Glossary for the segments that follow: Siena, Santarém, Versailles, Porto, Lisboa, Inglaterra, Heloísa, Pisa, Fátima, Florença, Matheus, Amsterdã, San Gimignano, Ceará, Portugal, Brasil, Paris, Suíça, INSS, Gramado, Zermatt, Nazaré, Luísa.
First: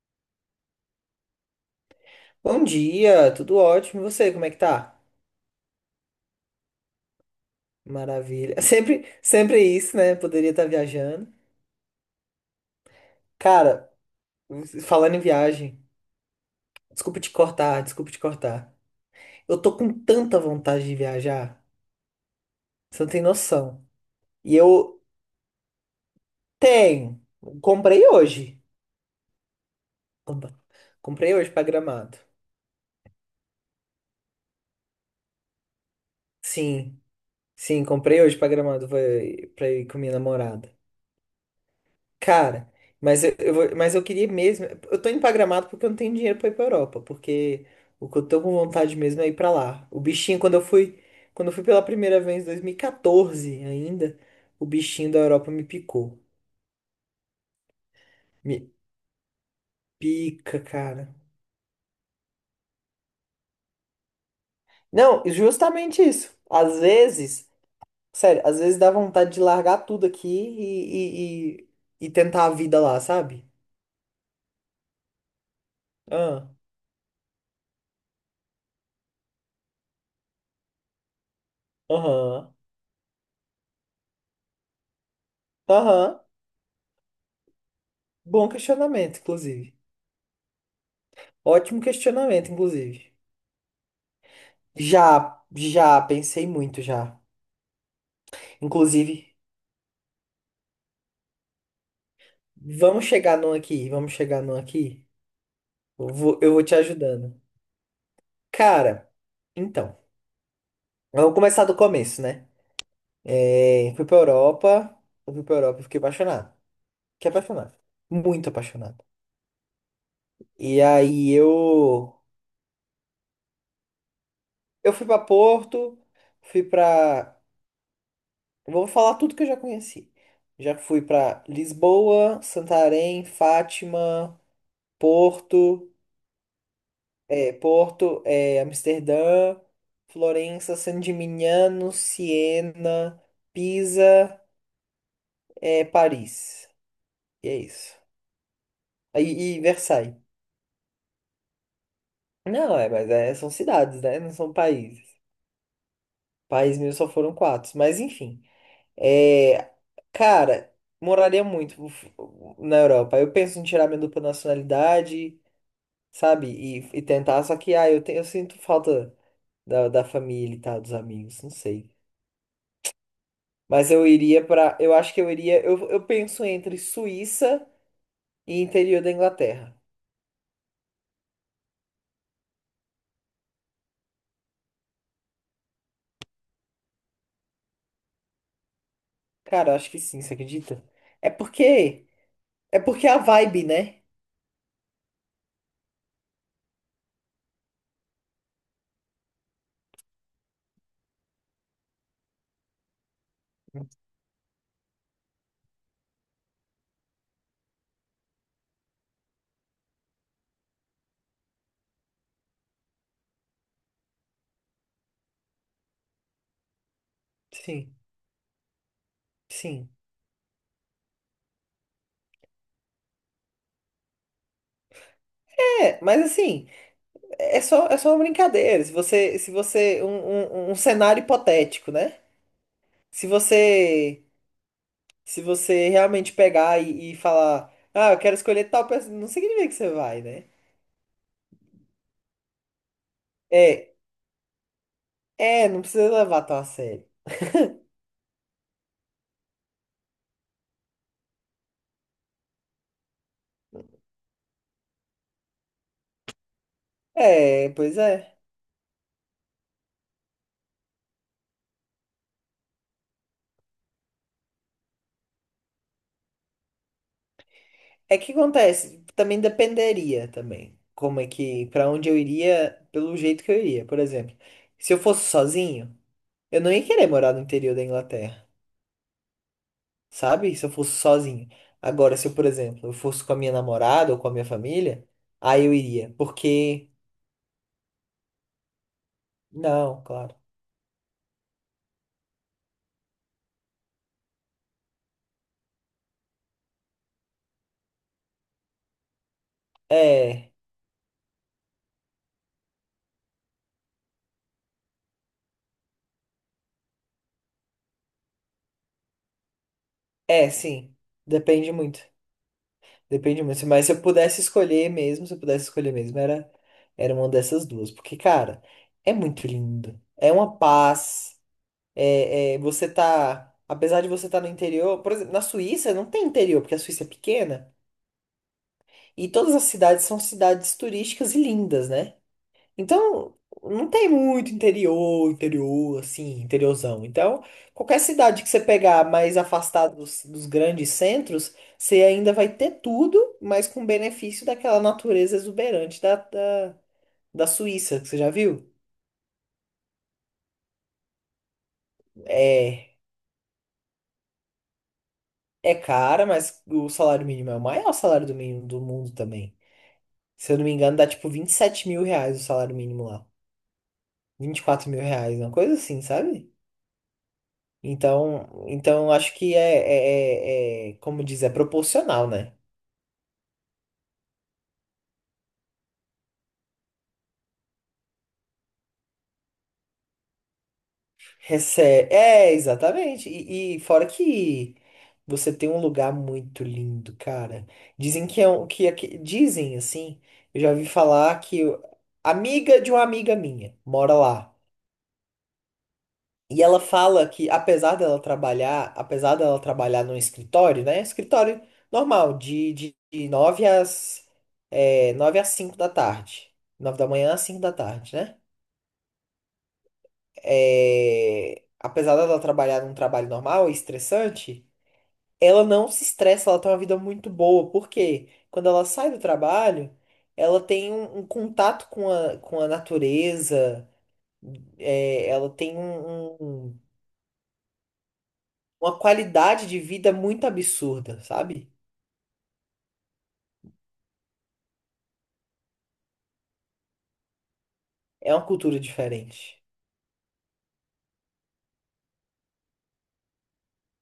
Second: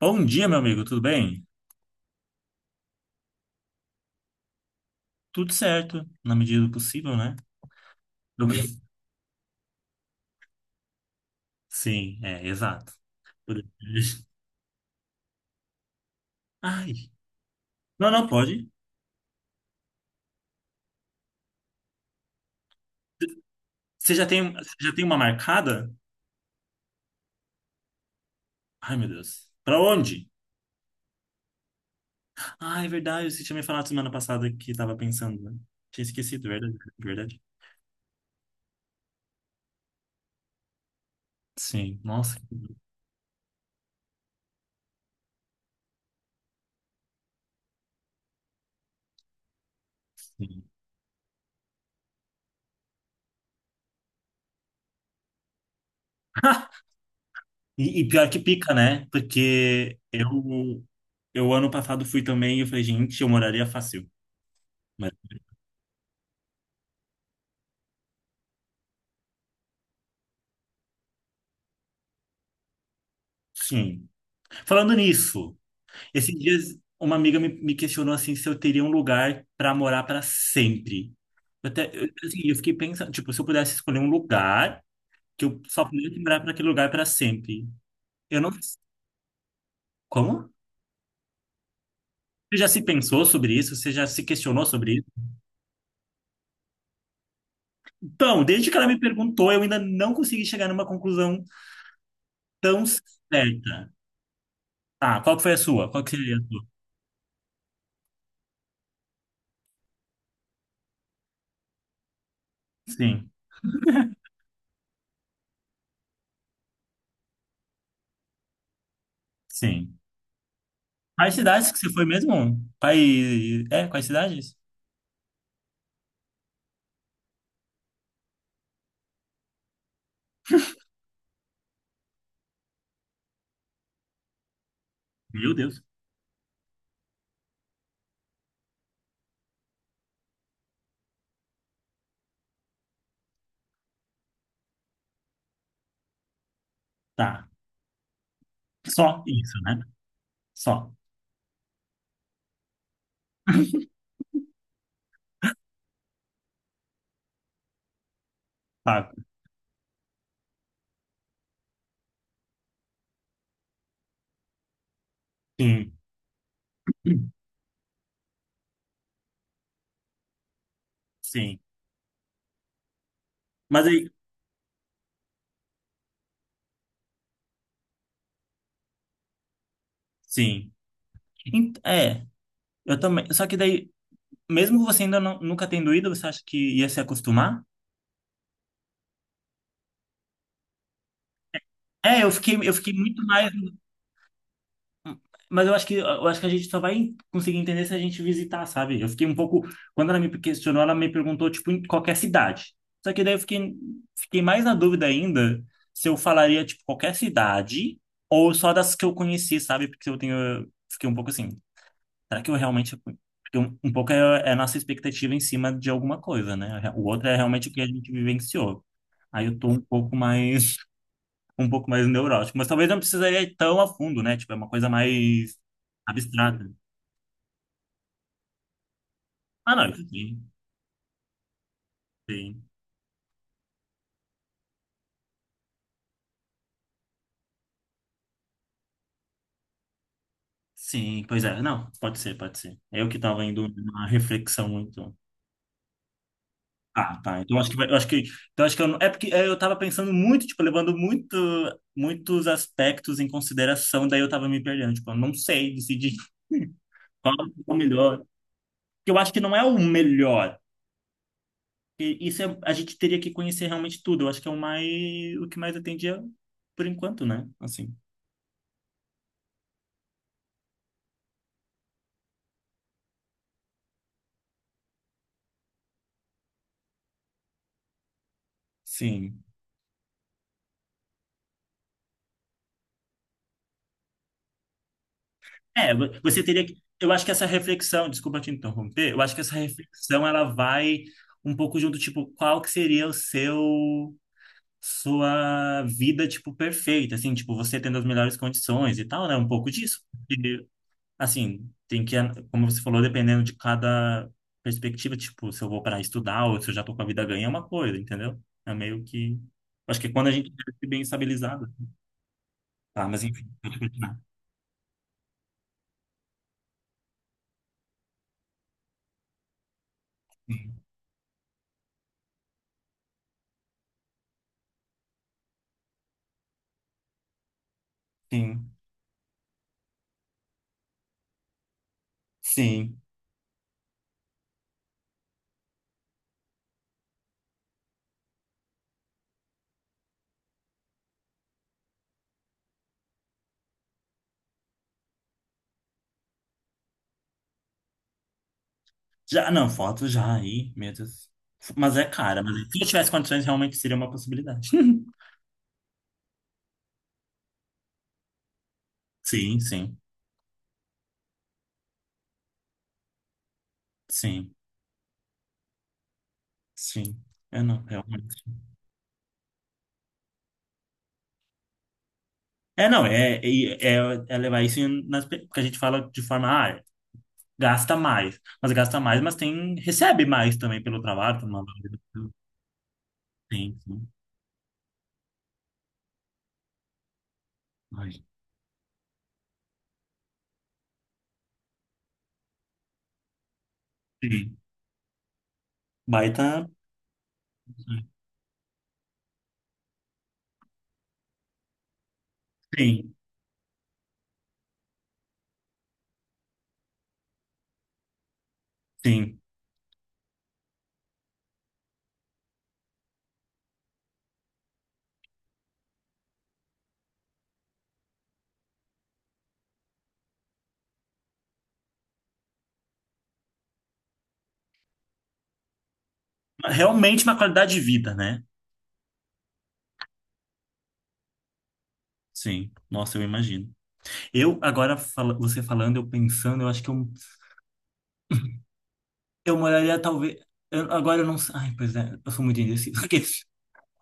Bom dia, meu amigo, tudo bem? Bom dia, tudo ótimo. E você, como é que tá? Tudo certo, na medida do possível, né? Do- Maravilha. Sempre é isso, né? Poderia estar viajando. Sim, é, exato. Por- Cara, falando em viagem, Ai, desculpa te cortar, não, desculpa te não pode. cortar. Eu tô com tanta vontade de viajar, você não tem noção. Você já tem, E você já eu tem uma marcada? tenho. Comprei hoje. Ai, meu Deus. Pra onde? Compa- Comprei hoje pra Gramado. Ah, é verdade, você tinha me falado semana passada que tava pensando, né? Tinha esquecido, verdade, Sim, verdade. sim, comprei hoje pra Gramado pra ir com minha namorada. Sim, nossa. Cara, Que mas eu queria mesmo. Eu tô indo pra Gramado porque eu não tenho dinheiro pra ir pra Europa. Porque o que eu tô com vontade mesmo é ir pra lá. O bichinho, Sim. Quando eu fui pela primeira vez em 2014 ainda, o bichinho da Europa me picou. E pior que Me pica, né? Porque pica, eu, cara. eu ano passado fui também e eu falei, gente, eu moraria fácil. Mas, Não, justamente isso. Às vezes, sério, às vezes dá vontade de largar tudo aqui e tentar a vida lá, sabe? sim. Falando nisso. Esses Ah, dias, uma amiga me questionou assim se eu teria um lugar para morar para sempre. Eu até, eu, assim, Aham, eu fiquei pensando, tipo, se eu pudesse escolher um lugar que eu só pudesse aham. morar para aquele lugar para sempre. Eu Bom não. questionamento, inclusive. Como? Ótimo questionamento, Você já se inclusive. pensou sobre isso? Você já se questionou sobre isso? Já, pensei muito já. Então, desde que ela me Inclusive, perguntou, eu ainda não consegui chegar numa conclusão tão vamos chegar num aqui, certa. vamos chegar num aqui. Ah, qual que foi a sua? Qual Eu que seria vou, a eu vou sua? te ajudando. Cara, então, vamos começar do começo, né? Sim, É, eu fui pra Europa e fiquei apaixonado. Fiquei apaixonado. Muito apaixonado. sim. E Quais aí cidades que você foi mesmo? Quais, é, quais cidades? eu fui pra Porto, fui pra... Vou falar tudo que eu já conheci. Já fui pra Lisboa, Santarém, Fátima... Meu Deus. Porto, é, Amsterdã, Florença, San Gimignano, Siena, Pisa, Paris. Tá. E é isso. Só E, isso, e né? Versailles. Só Não, é, mas é, são cidades, né? Não são países. País meu só foram quatro. Mas enfim. pago. É, cara, moraria muito f- na Europa. Eu penso em tirar minha dupla nacionalidade, Sim. sabe? E tentar. Só que, ah, eu sinto falta da família e tal, dos amigos. Não Sim. sei. Mas Mas eu aí, iria pra. Eu acho que eu iria. Eu penso entre Suíça e interior da Inglaterra. sim. É, eu também. Só que daí, mesmo que você ainda não- nunca tendo ido, você acha que ia se acostumar? Cara, eu acho que sim, você acredita? É porque. É, eu É fiquei porque é a muito mais. vibe, né? Mas eu acho que a gente só vai conseguir entender se a gente visitar, sabe? Eu fiquei um pouco. Quando ela me questionou, ela me perguntou, tipo, em qualquer cidade. Só que daí eu fiquei mais na dúvida ainda se eu falaria, tipo, qualquer cidade ou só das que eu conheci, sabe? Porque eu tenho. Fiquei um pouco assim. Será que eu realmente. Porque um pouco é, é a nossa expectativa em cima de alguma coisa, né? O outro é realmente o que a Sim, gente vivenciou. Aí eu tô um sim. pouco mais. Um pouco mais neurótico. Mas talvez não precisaria ir tão a fundo, né? Tipo, é uma coisa mais É, mas abstrata. assim, é só uma brincadeira. Se você. Se Ah, não, você. isso sim, Um cenário hipotético, né? sim. Se você. Se você realmente pegar e falar. Ah, eu quero escolher tal pessoa. Não significa que você vai, né? Sim, pois é. Não, pode ser, pode ser. É eu que tava indo É. numa reflexão muito. É, não precisa levar tão a sério. Ah, tá. Então acho que eu não, é porque é, eu tava pensando muito, tipo, levando muito, muitos aspectos em consideração, daí eu tava me perdendo, tipo, eu não sei decidir qual é É, o pois melhor. é. Porque eu acho que não é o melhor. A gente teria que conhecer realmente tudo. Eu acho que é o mais, o que mais atendia por enquanto, né? Assim. É que acontece, também dependeria também. Como é que, pra onde eu iria, pelo jeito que eu iria, por exemplo. Se eu fosse sozinho, eu não ia querer morar no interior da Inglaterra, Sim. sabe? Se eu fosse sozinho. Agora, se eu, por exemplo, eu fosse com a minha namorada ou com a minha família, aí eu É, iria, você teria que, porque eu acho que essa reflexão, desculpa te interromper, eu acho que essa não, reflexão claro. ela vai um pouco junto, tipo, qual que seria o seu sua vida, tipo, perfeita, assim, tipo, você tendo as melhores condições e tal, né? Um pouco disso. É, E, assim, tem que, como você falou, dependendo de cada perspectiva, tipo, se eu vou para estudar ou se eu já tô com a vida ganha, é uma coisa, entendeu? É meio que... Acho que é quando a gente é, deve ser sim. bem estabilizado. Depende muito. Tá, mas Depende enfim. muito, mas se eu Né? pudesse escolher mesmo, se eu pudesse escolher mesmo, era uma dessas duas, porque cara, é muito lindo. É uma paz. É, é, você tá, apesar de você estar no interior, por exemplo, na Suíça não tem interior, porque a Suíça é pequena, Sim, e todas as cidades são cidades turísticas e lindas, né? sim. Então, não tem muito interior, assim, interiorzão. Então, qualquer cidade que você pegar mais afastada dos grandes centros, você ainda vai ter tudo, mas com benefício daquela natureza exuberante da Suíça, que você já viu? Já, não, foto já aí, meu Deus. Mas é cara, mas se eu É, tivesse condições, realmente seria uma possibilidade. é cara, mas o salário mínimo é o maior salário do mínimo do mundo também. Sim, sim, Se eu não me engano, dá tipo R$ 27.000 o salário mínimo lá. sim, R$ 24.000, uma coisa assim, sabe? sim. Eu não, realmente. Então, então eu acho que é, como diz, é proporcional, né? É, não, é, é, é- É levar isso porque a gente fala de forma, ah, gasta mais, mas tem, recebe mais também pelo trabalho, tem uma Recebe, valorização. é, exatamente. Sim, E fora sim. que você tem um lugar muito lindo, cara. Ai, Dizem que é um, que, é que dizem assim, eu já ouvi falar que amiga de uma amiga minha mora lá. sim. E Baita. ela fala que, apesar dela trabalhar num escritório, né? Escritório normal, de, de, Sim, de 9 às 5 da tarde. 9 da manhã às 5 da tarde, né? sim. É, apesar dela trabalhar num trabalho normal e estressante, ela não se estressa, ela tem uma vida muito boa. Por quê? Quando ela sai do trabalho, ela tem um contato com a natureza, é, ela tem um, um- Realmente uma qualidade de vida, né? uma qualidade de vida muito absurda, sabe? Sim. Nossa, eu imagino. Você falando, eu pensando, eu acho que É uma cultura eu diferente. moraria talvez. Agora eu não sei. Ai, pois é, eu sou muito indeciso.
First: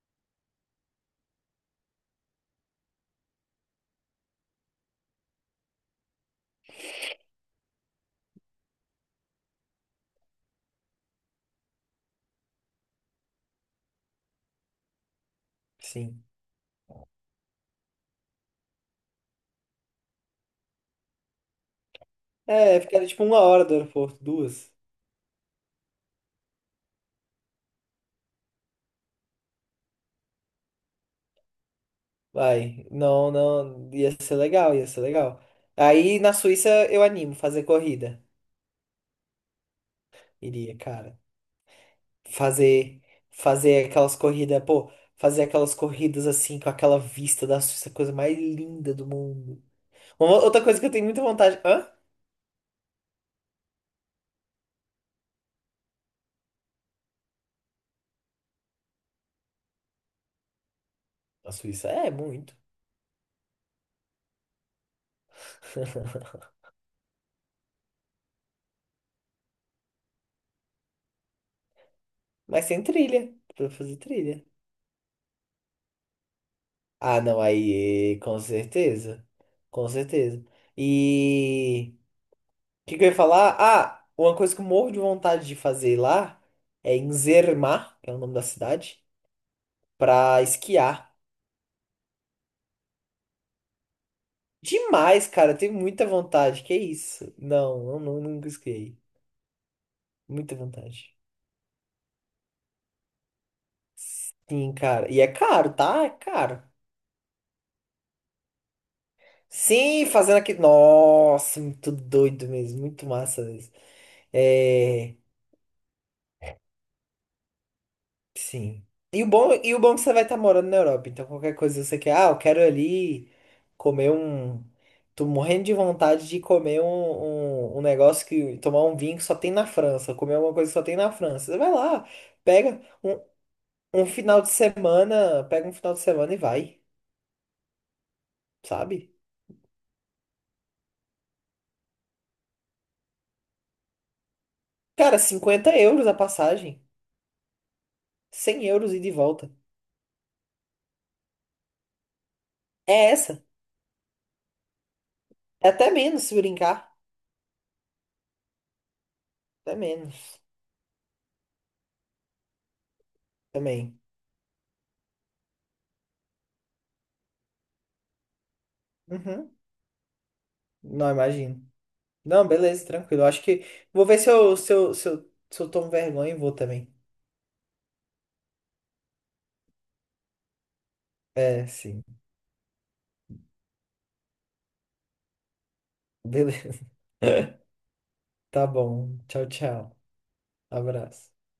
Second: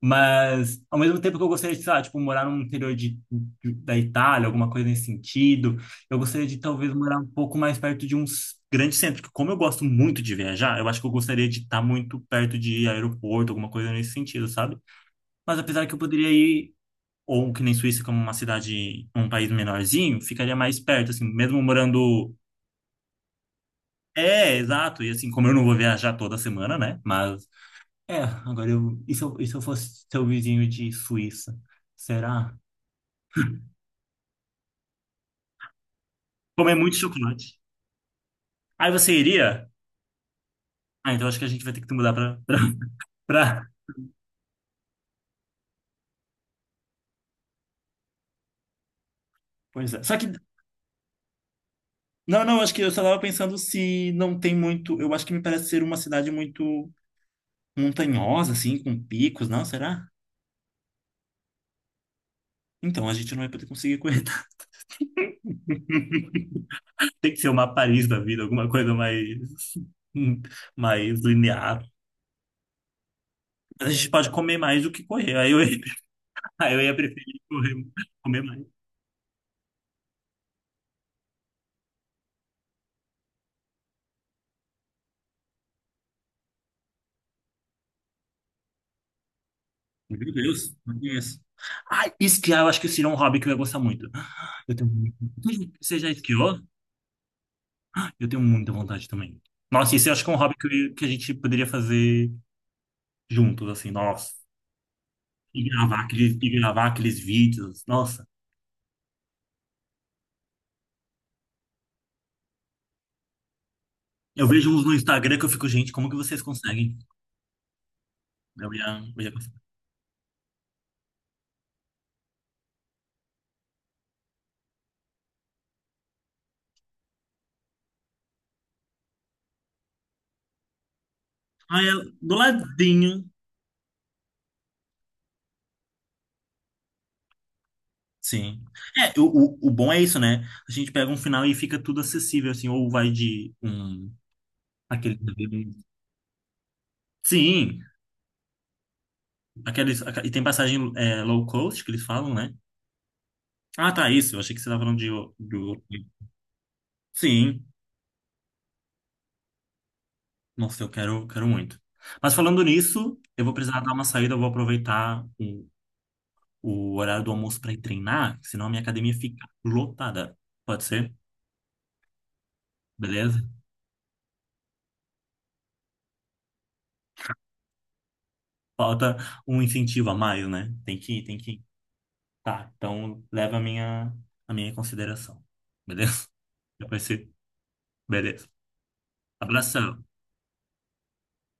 Mas, ao mesmo tempo que eu gostaria de, sei lá, tipo, morar no interior da Itália, alguma coisa nesse sentido, eu gostaria de talvez morar um pouco mais perto de um grande centro, que como eu gosto muito de viajar, eu acho que eu gostaria de estar muito perto de aeroporto, alguma coisa nesse sentido, sabe? Mas apesar que eu Sim. poderia ir, ou que nem Suíça, como uma cidade, um país menorzinho, ficaria mais perto, assim, mesmo morando... É, ficaria tipo uma hora do aeroporto, É, duas. exato, e assim, como eu não vou viajar toda semana, né? Mas, é, agora eu... E se eu fosse seu vizinho de Suíça? Será? Vai. Não, não. Ia ser legal, ia ser legal. Aí na Suíça Comer muito eu animo chocolate. fazer corrida. Aí você iria? Iria, Ah, cara. então acho que a gente vai ter que mudar Fazer, pra... fazer aquelas corridas, pô, fazer aquelas corridas assim, com aquela vista da Suíça, a coisa mais linda do mundo. Pois é. Só que... Uma- outra coisa que eu tenho muita vontade. Hã? Não, não, acho que eu só tava pensando se não tem muito... Eu acho que me parece ser uma cidade muito montanhosa, assim, com picos. Não, será? A Suíça é muito. Então, a gente não vai poder conseguir aguentar. Tem que ser uma Paris da vida, alguma coisa mais... mais linear. Mas tem trilha, pra Mas a fazer gente pode trilha. comer mais do que correr. Aí eu ia, aí eu ia Ah, não, preferir correr, aí, com comer mais. certeza. Com certeza. E o que, que eu ia falar? Ah, uma coisa que eu morro de vontade de fazer lá é em Zermatt, que é o nome da cidade, Meu pra Deus, não esquiar. conheço. Ah, esquiar eu acho que seria um hobby que eu ia gostar muito. Demais, cara, eu tenho Você muita já esquiou? vontade. Que isso? Não, Ah, eu tenho nunca muita esquiei. vontade também. Nossa, isso eu acho que é um hobby Muita que a vontade. gente poderia fazer juntos, assim, nossa. Sim, cara. E é caro, tá? É E caro. gravar aqueles vídeos, nossa. Sim, fazendo aqui. Nossa, muito doido mesmo. Muito massa mesmo. Eu vejo uns no É. Instagram que eu fico, gente, como que vocês conseguem? Eu Sim. ia, eu ia conseguir. E o bom é que você vai estar morando na Europa, então qualquer coisa você quer, ah, eu quero ali comer um. Tô morrendo de vontade de comer um negócio que. Tomar um vinho que só tem na França, comer alguma coisa que só tem na França. Você vai Ah, é lá, do pega ladinho. um, um final de semana, pega um final de semana e vai, Sim. sabe? É, o, o bom é isso, né? A gente pega um final e fica tudo acessível, assim, ou vai de um... Cara, Aquele... € 50 a passagem, Sim, € 100 e de volta. aqueles, e tem passagem é, low cost que eles falam, né? É essa. Ah, tá, isso. Eu achei que você estava falando de, É do. até menos se brincar. Sim. Até menos Nossa, eu quero, quero muito. Mas falando nisso, eu vou precisar dar também. uma saída, eu vou aproveitar o horário do almoço para ir treinar, senão a minha academia fica Uhum. lotada. Pode Não ser? imagino. Não, beleza, tranquilo. Eu Beleza? acho que vou ver se eu, se eu tomo vergonha e vou também. Falta um incentivo a mais, né? Tem que ir, tem que ir. É, sim. Tá, então leva a minha em consideração. Beleza? Beleza. Depois você. Beleza. Tá bom. Tchau, tchau. Abração. Abraço.